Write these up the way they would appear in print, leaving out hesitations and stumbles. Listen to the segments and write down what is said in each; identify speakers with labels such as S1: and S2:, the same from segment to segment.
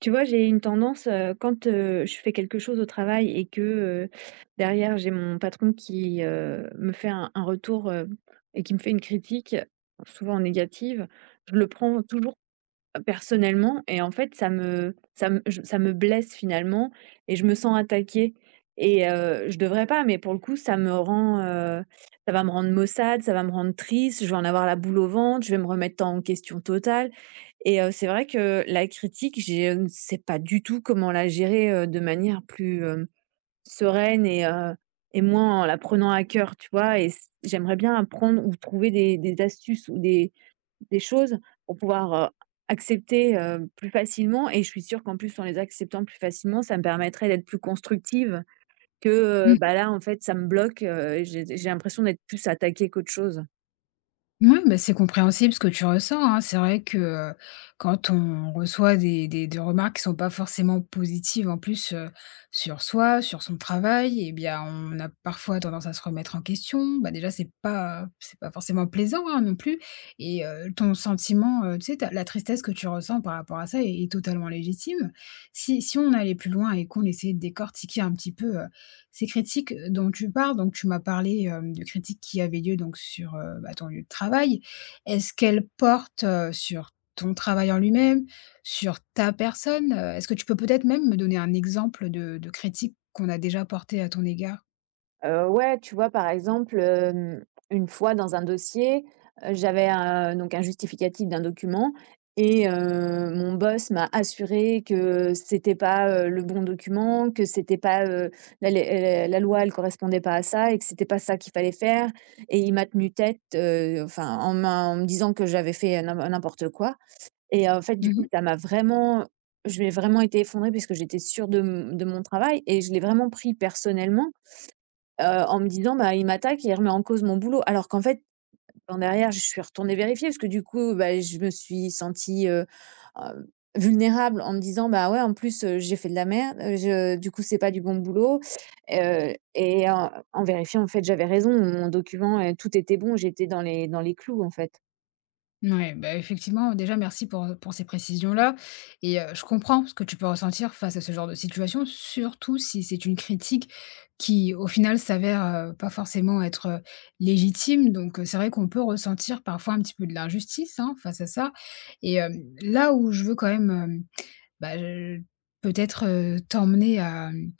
S1: Tu vois, j'ai une tendance, quand, je fais quelque chose au travail et que, derrière j'ai mon patron qui, me fait un retour, et qui me fait une critique, souvent négative, je le prends toujours personnellement et en fait ça me blesse finalement et je me sens attaquée et je devrais pas, mais pour le coup ça me rend, ça va me rendre maussade, ça va me rendre triste, je vais en avoir la boule au ventre, je vais me remettre en question totale. Et c'est vrai que la critique, j'ai je ne sais pas du tout comment la gérer, de manière plus, sereine et moins en la prenant à cœur, tu vois? Et c J'aimerais bien apprendre ou trouver des astuces ou des choses pour pouvoir, accepter, plus facilement, et je suis sûre qu'en plus, en les acceptant plus facilement, ça me permettrait d'être plus constructive que,
S2: Mmh.
S1: bah, là, en fait, ça me bloque, j'ai l'impression d'être plus attaquée qu'autre chose.
S2: Mouais, bah, c'est compréhensible ce que tu ressens, hein. C'est vrai que, quand on reçoit des remarques qui sont pas forcément positives en plus, sur soi, sur son travail et bien, on a parfois tendance à se remettre en question. Bah, déjà, c'est pas forcément plaisant, hein, non plus et ton sentiment, tu sais, ta la tristesse que tu ressens par rapport à ça est totalement légitime. Si on allait plus loin et qu'on essayait de décortiquer un petit peu ces critiques dont tu parles, donc tu m'as parlé, de critiques qui avaient lieu donc sur, bah, ton lieu de travail. Est-ce qu'elles portent, sur ton travail en lui-même, sur ta personne? Est-ce que tu peux peut-être même me donner un exemple de critiques qu'on a déjà portées à ton égard?
S1: Ouais, tu vois, par exemple, une fois dans un dossier, j'avais un donc un justificatif d'un document, et mon boss m'a assuré que c'était pas, le bon document, que c'était pas, la loi elle correspondait pas à ça et que c'était pas ça qu'il fallait faire, et il m'a tenu tête, enfin en m'a en me disant que j'avais fait n'importe quoi. Et en fait, du coup, ça m'a vraiment, je l'ai vraiment été effondrée puisque j'étais sûre de mon travail et je l'ai vraiment pris personnellement, en me disant: «Bah, il m'attaque et il remet en cause mon boulot». Alors qu'en fait, en derrière, je suis retournée vérifier parce que du coup, bah, je me suis sentie, hem, vulnérable, en me disant: «Bah, ouais, en plus, j'ai fait de la merde, je du coup, c'est pas du bon boulot». Et en vérifiant, en fait, j'avais raison. Mon document, tout était bon. J'étais dans les clous, en fait.
S2: Ouais, bah, effectivement, déjà, merci pour ces précisions-là et je comprends ce que tu peux ressentir face à ce genre de situation, surtout si c'est une critique qui, au final, s'avère, pas forcément être, légitime. Donc c'est vrai qu'on peut ressentir parfois un petit peu de l'injustice, hein, face à ça et là où je veux quand même, bah, je peut-être, t'emmener à,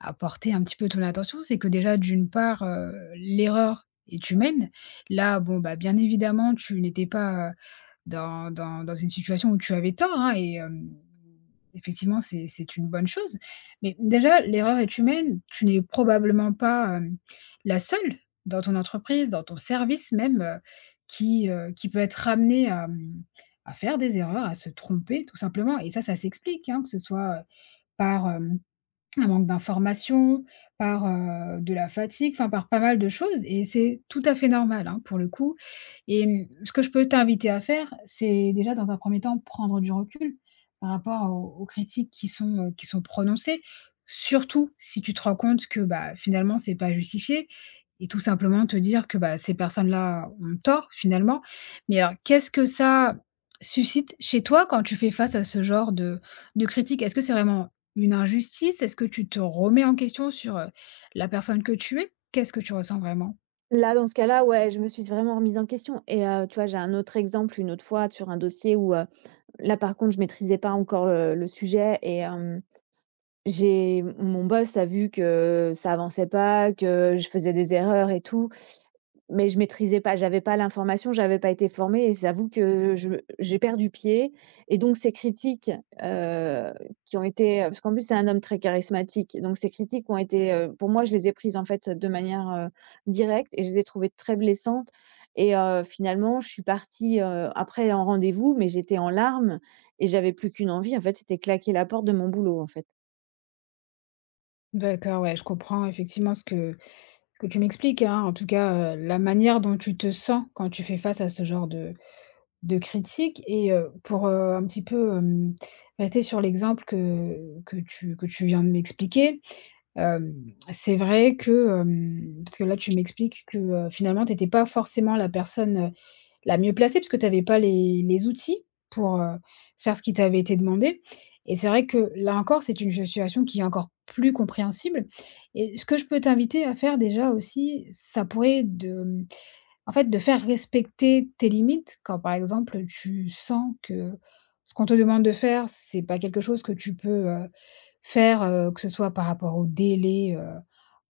S2: à porter un petit peu ton attention. C'est que déjà d'une part, l'erreur est humaine. Là, bon, bah, bien évidemment, tu n'étais pas, dans une situation où tu avais tort, hein et effectivement, c'est une bonne chose. Mais déjà, l'erreur est humaine. Tu n'es probablement pas, la seule dans ton entreprise, dans ton service même, qui peut être ramenée à, à faire des erreurs, à se tromper tout simplement et ça s'explique, hein, que ce soit, par, un manque d'information, par, de la fatigue, enfin par pas mal de choses et c'est tout à fait normal, hein, pour le coup et ce que je peux t'inviter à faire, c'est déjà dans un premier temps prendre du recul par rapport aux critiques qui sont prononcées. Surtout si tu te rends compte que, bah, finalement c'est pas justifié et tout simplement te dire que, bah, ces personnes-là ont tort finalement. Mais alors qu'est-ce que ça suscite chez toi quand tu fais face à ce genre de critiques? Est-ce que c'est vraiment une injustice? Est-ce que tu te remets en question sur, la personne que tu es? Qu'est-ce que tu ressens vraiment?
S1: Là, dans ce cas-là, ouais, je me suis vraiment remise en question. Et tu vois, j'ai un autre exemple, une autre fois, sur un dossier où, là, par contre, je maîtrisais pas encore le sujet, et j'ai mon boss a vu que ça avançait pas, que je faisais des erreurs et tout, mais je maîtrisais pas, j'avais pas l'information, j'avais pas été formée et j'avoue que je j'ai perdu pied. Et donc ces critiques, heu, qui ont été, parce qu'en plus c'est un homme très charismatique, donc ces critiques ont été, heu, pour moi je les ai prises en fait de manière, directe, et je les ai trouvées très blessantes. Et finalement je suis partie, après en rendez-vous, mais j'étais en larmes, et j'avais plus qu'une envie en fait, c'était claquer la porte de mon boulot en fait.
S2: D'accord, ouais, je comprends effectivement ce que tu m'expliques, hein, en tout cas, la manière dont tu te sens quand tu fais face à ce genre de critiques et pour, un petit peu, rester sur l'exemple que tu viens de m'expliquer, hem, c'est vrai que, parce que là, tu m'expliques que, finalement, tu étais pas forcément la personne la mieux placée, parce que tu avais pas les outils pour, faire ce qui t'avait été demandé et c'est vrai que, là encore, c'est une situation qui est encore plus compréhensible et ce que je peux t'inviter à faire déjà aussi, ça pourrait de en fait, de faire respecter tes limites quand, par exemple, tu sens que ce qu'on te demande de faire, c'est pas quelque chose que tu peux, faire, que ce soit par rapport au délai,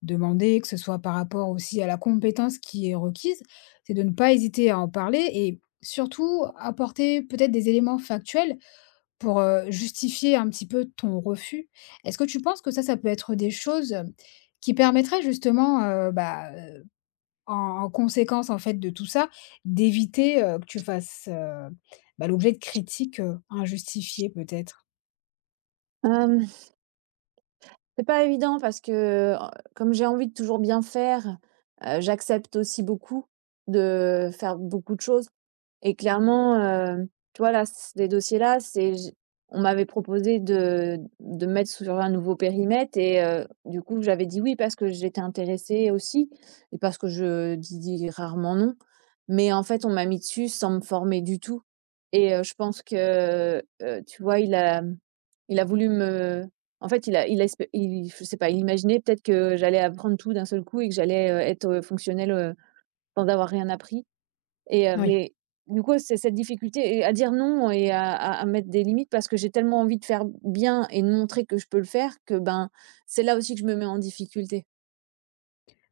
S2: demandé, que ce soit par rapport aussi à la compétence qui est requise. C'est de ne pas hésiter à en parler et surtout apporter peut-être des éléments factuels pour, justifier un petit peu ton refus. Est-ce que tu penses que ça peut être des choses qui permettraient justement, bah, en en conséquence, en fait, de tout ça, d'éviter, que tu fasses, bah, l'objet de critiques, injustifiées peut-être?
S1: Hem, c'est pas évident parce que, heu, comme j'ai envie de toujours bien faire, j'accepte aussi beaucoup de faire beaucoup de choses. Et clairement, tu vois, là, les dossiers-là, c'est j on m'avait proposé de me mettre sur un nouveau périmètre, et du coup, j'avais dit oui parce que j'étais intéressée aussi, et parce que je dis rarement non. Mais en fait, on m'a mis dessus sans me former du tout, et je pense que, tu vois, il a voulu me, en fait, il a esp il je sais pas, il imaginait peut-être que j'allais apprendre tout d'un seul coup et que j'allais, être, fonctionnelle, sans avoir rien appris. Et heu,
S2: Oui.
S1: mais du coup, c'est cette difficulté et à dire non et à mettre des limites parce que j'ai tellement envie de faire bien et de montrer que je peux le faire que, ben, c'est là aussi que je me mets en difficulté.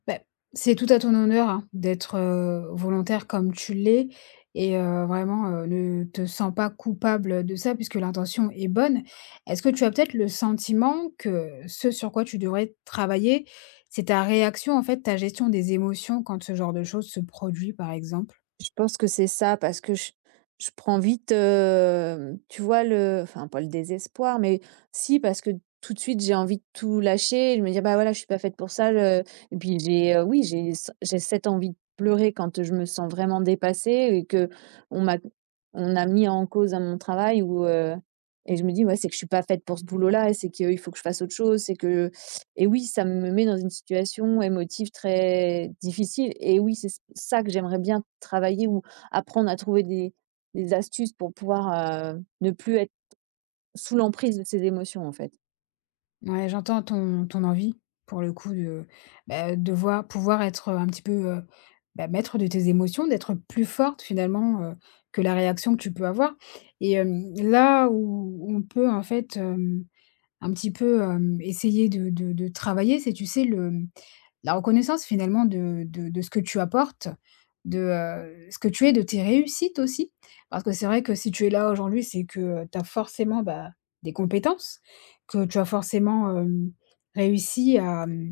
S2: Beh, c'est tout à ton honneur, hein, d'être, volontaire comme tu l'es et vraiment, ne te sens pas coupable de ça puisque l'intention est bonne. Est-ce que tu as peut-être le sentiment que ce sur quoi tu devrais travailler, c'est ta réaction, en fait, ta gestion des émotions quand ce genre de choses se produit, par exemple?
S1: Je pense que c'est ça parce que je prends vite, tu vois, le enfin pas le désespoir, mais si, parce que tout de suite j'ai envie de tout lâcher et de me dis: «Bah voilà, je suis pas faite pour ça,» et puis j'ai, oui, j'ai ce j'ai cette envie de pleurer quand je me sens vraiment dépassée et que on m'a on a mis en cause à mon travail ou, heu, et je me dis: «Ouais, c'est que je suis pas faite pour ce boulot-là et c'est qu'il faut que je fasse autre chose, c'est que». Et oui, ça me met dans une situation émotive très difficile, et oui, c'est ça que j'aimerais bien travailler ou apprendre à trouver des astuces pour pouvoir, ne plus être sous l'emprise de ces émotions, en fait.
S2: Ouais, j'entends ton envie, pour le coup, de, bah, de voir pouvoir être, un petit peu, bah, maître de tes émotions, d'être plus forte finalement, que la réaction que tu peux avoir et là où on peut en fait, un petit peu, essayer de travailler, c'est tu sais le la reconnaissance finalement de ce que tu apportes, de, ce que tu es, de tes réussites aussi. Parce que c'est vrai que si tu es là aujourd'hui, c'est que, tu as forcément, bah, des compétences, que tu as forcément, réussi à,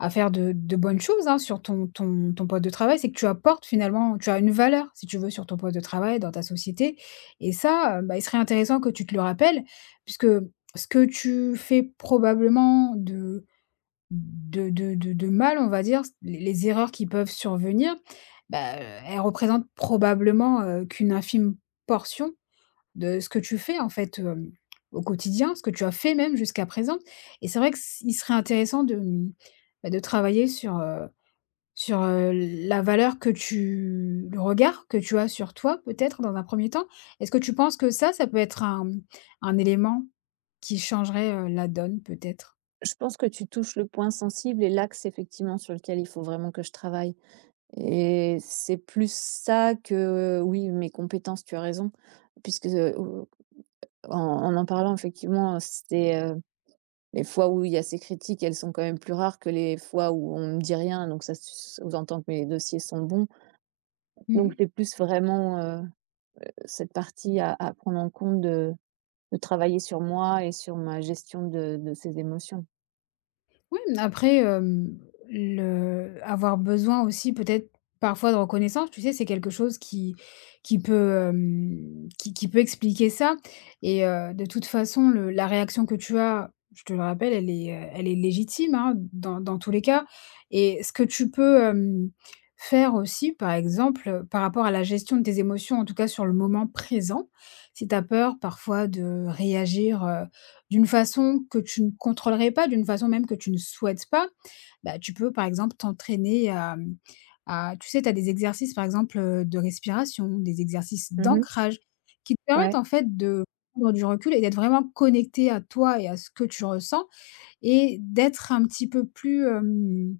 S2: à faire de bonnes choses, hein, sur ton poste de travail. C'est que tu apportes finalement, tu as une valeur, si tu veux, sur ton poste de travail, dans ta société et ça, bah, il serait intéressant que tu te le rappelles puisque ce que tu fais probablement de mal, on va dire, les erreurs qui peuvent survenir, bah, elles représentent probablement, qu'une infime portion de ce que tu fais, en fait, au quotidien, ce que tu as fait même jusqu'à présent et c'est vrai que il serait intéressant de, bah, de travailler sur, sur, la valeur que tu le regard que tu as sur toi, peut-être, dans un premier temps. Est-ce que tu penses que ça peut être un, un élément qui changerait, la donne, peut-être?
S1: Je pense que tu touches le point sensible et l'axe effectivement sur lequel il faut vraiment que je travaille, et c'est plus ça que, oui, mes compétences, tu as raison, puisque, en parlant effectivement, c'était, les fois où il y a ces critiques, elles sont quand même plus rares que les fois où on me dit rien, donc ça sous-entend que mes dossiers sont bons. Donc
S2: Mmh.
S1: c'est plus vraiment, cette partie à prendre en compte, de travailler sur moi et sur ma gestion de ces émotions.
S2: Oui, mais après, le avoir besoin aussi peut-être parfois de reconnaissance, tu sais, c'est quelque chose qui peut, qui peut expliquer ça et de toute façon, le la réaction que tu as, je te le rappelle, elle est légitime, hein, dans tous les cas et ce que tu peux, faire aussi, par exemple, par rapport à la gestion de tes émotions, en tout cas sur le moment présent, si tu as peur parfois de réagir, d'une façon que tu ne contrôlerais pas, d'une façon même que tu ne souhaites pas, bah, tu peux par exemple t'entraîner à, à tu sais, tu as des exercices par exemple, de respiration, des exercices
S1: Mmh.
S2: d'ancrage qui te permettent
S1: Ouais.
S2: en fait de prendre du recul et d'être vraiment connecté à toi et à ce que tu ressens et d'être un petit peu plus,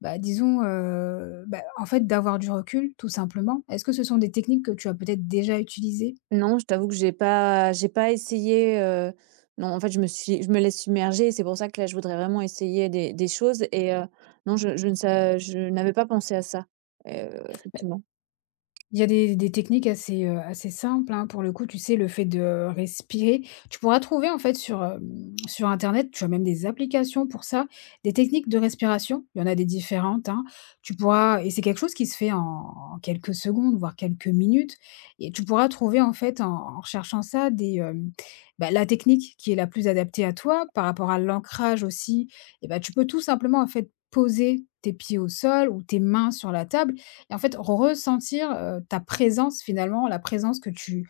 S2: bah, disons, bah, en fait d'avoir du recul tout simplement. Est-ce que ce sont des techniques que tu as peut-être déjà utilisées?
S1: Non, je t'avoue que j'ai pas essayé, non, en fait, je me laisse submerger, et c'est pour ça que là, je voudrais vraiment essayer des choses. Et non, je ne sa je n'avais pas pensé à ça, effectivement.
S2: Il y a des techniques assez, assez simples, hein, pour le coup, tu sais, le fait de respirer. Tu pourras trouver, en fait, sur, sur internet, tu as même des applications pour ça, des techniques de respiration. Il y en a des différentes, hein. Tu pourras et c'est quelque chose qui se fait en en quelques secondes, voire quelques minutes et tu pourras trouver, en fait, en en recherchant ça, des, bah, la technique qui est la plus adaptée à toi par rapport à l'ancrage aussi et bah, tu peux tout simplement, en fait, poser tes pieds au sol ou tes mains sur la table et en fait, ressentir, ta présence finalement, la présence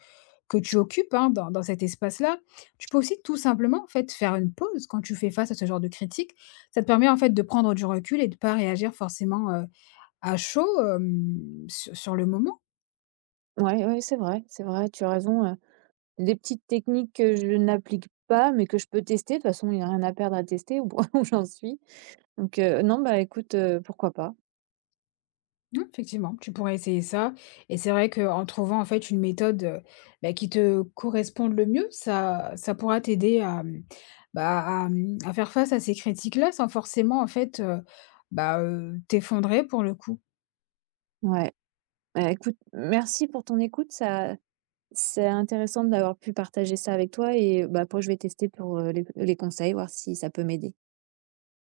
S2: que tu occupes, hein, dans cet espace-là. Tu peux aussi tout simplement, en fait, faire une pause quand tu fais face à ce genre de critique. Ça te permet, en fait, de prendre du recul et de pas réagir forcément, à chaud, su sur le moment.
S1: Ouais, ouais, c'est vrai, tu as raison, des petites techniques que je n'applique pas, mais que je peux tester. De toute façon, il n'y a rien à perdre à tester au point où j'en suis. Donc non, bah, écoute, pourquoi pas.
S2: Mmh, effectivement, tu pourrais essayer ça et c'est vrai qu'en trouvant, en fait, une méthode, bah, qui te corresponde le mieux, ça pourra t'aider à, bah, à, à faire face à ces critiques-là sans forcément, en fait, bah, t'effondrer pour le coup.
S1: Ouais, bah, écoute, merci pour ton écoute, ça c'est intéressant d'avoir pu partager ça avec toi, et bah, après je vais tester pour, les conseils, voir si ça peut m'aider.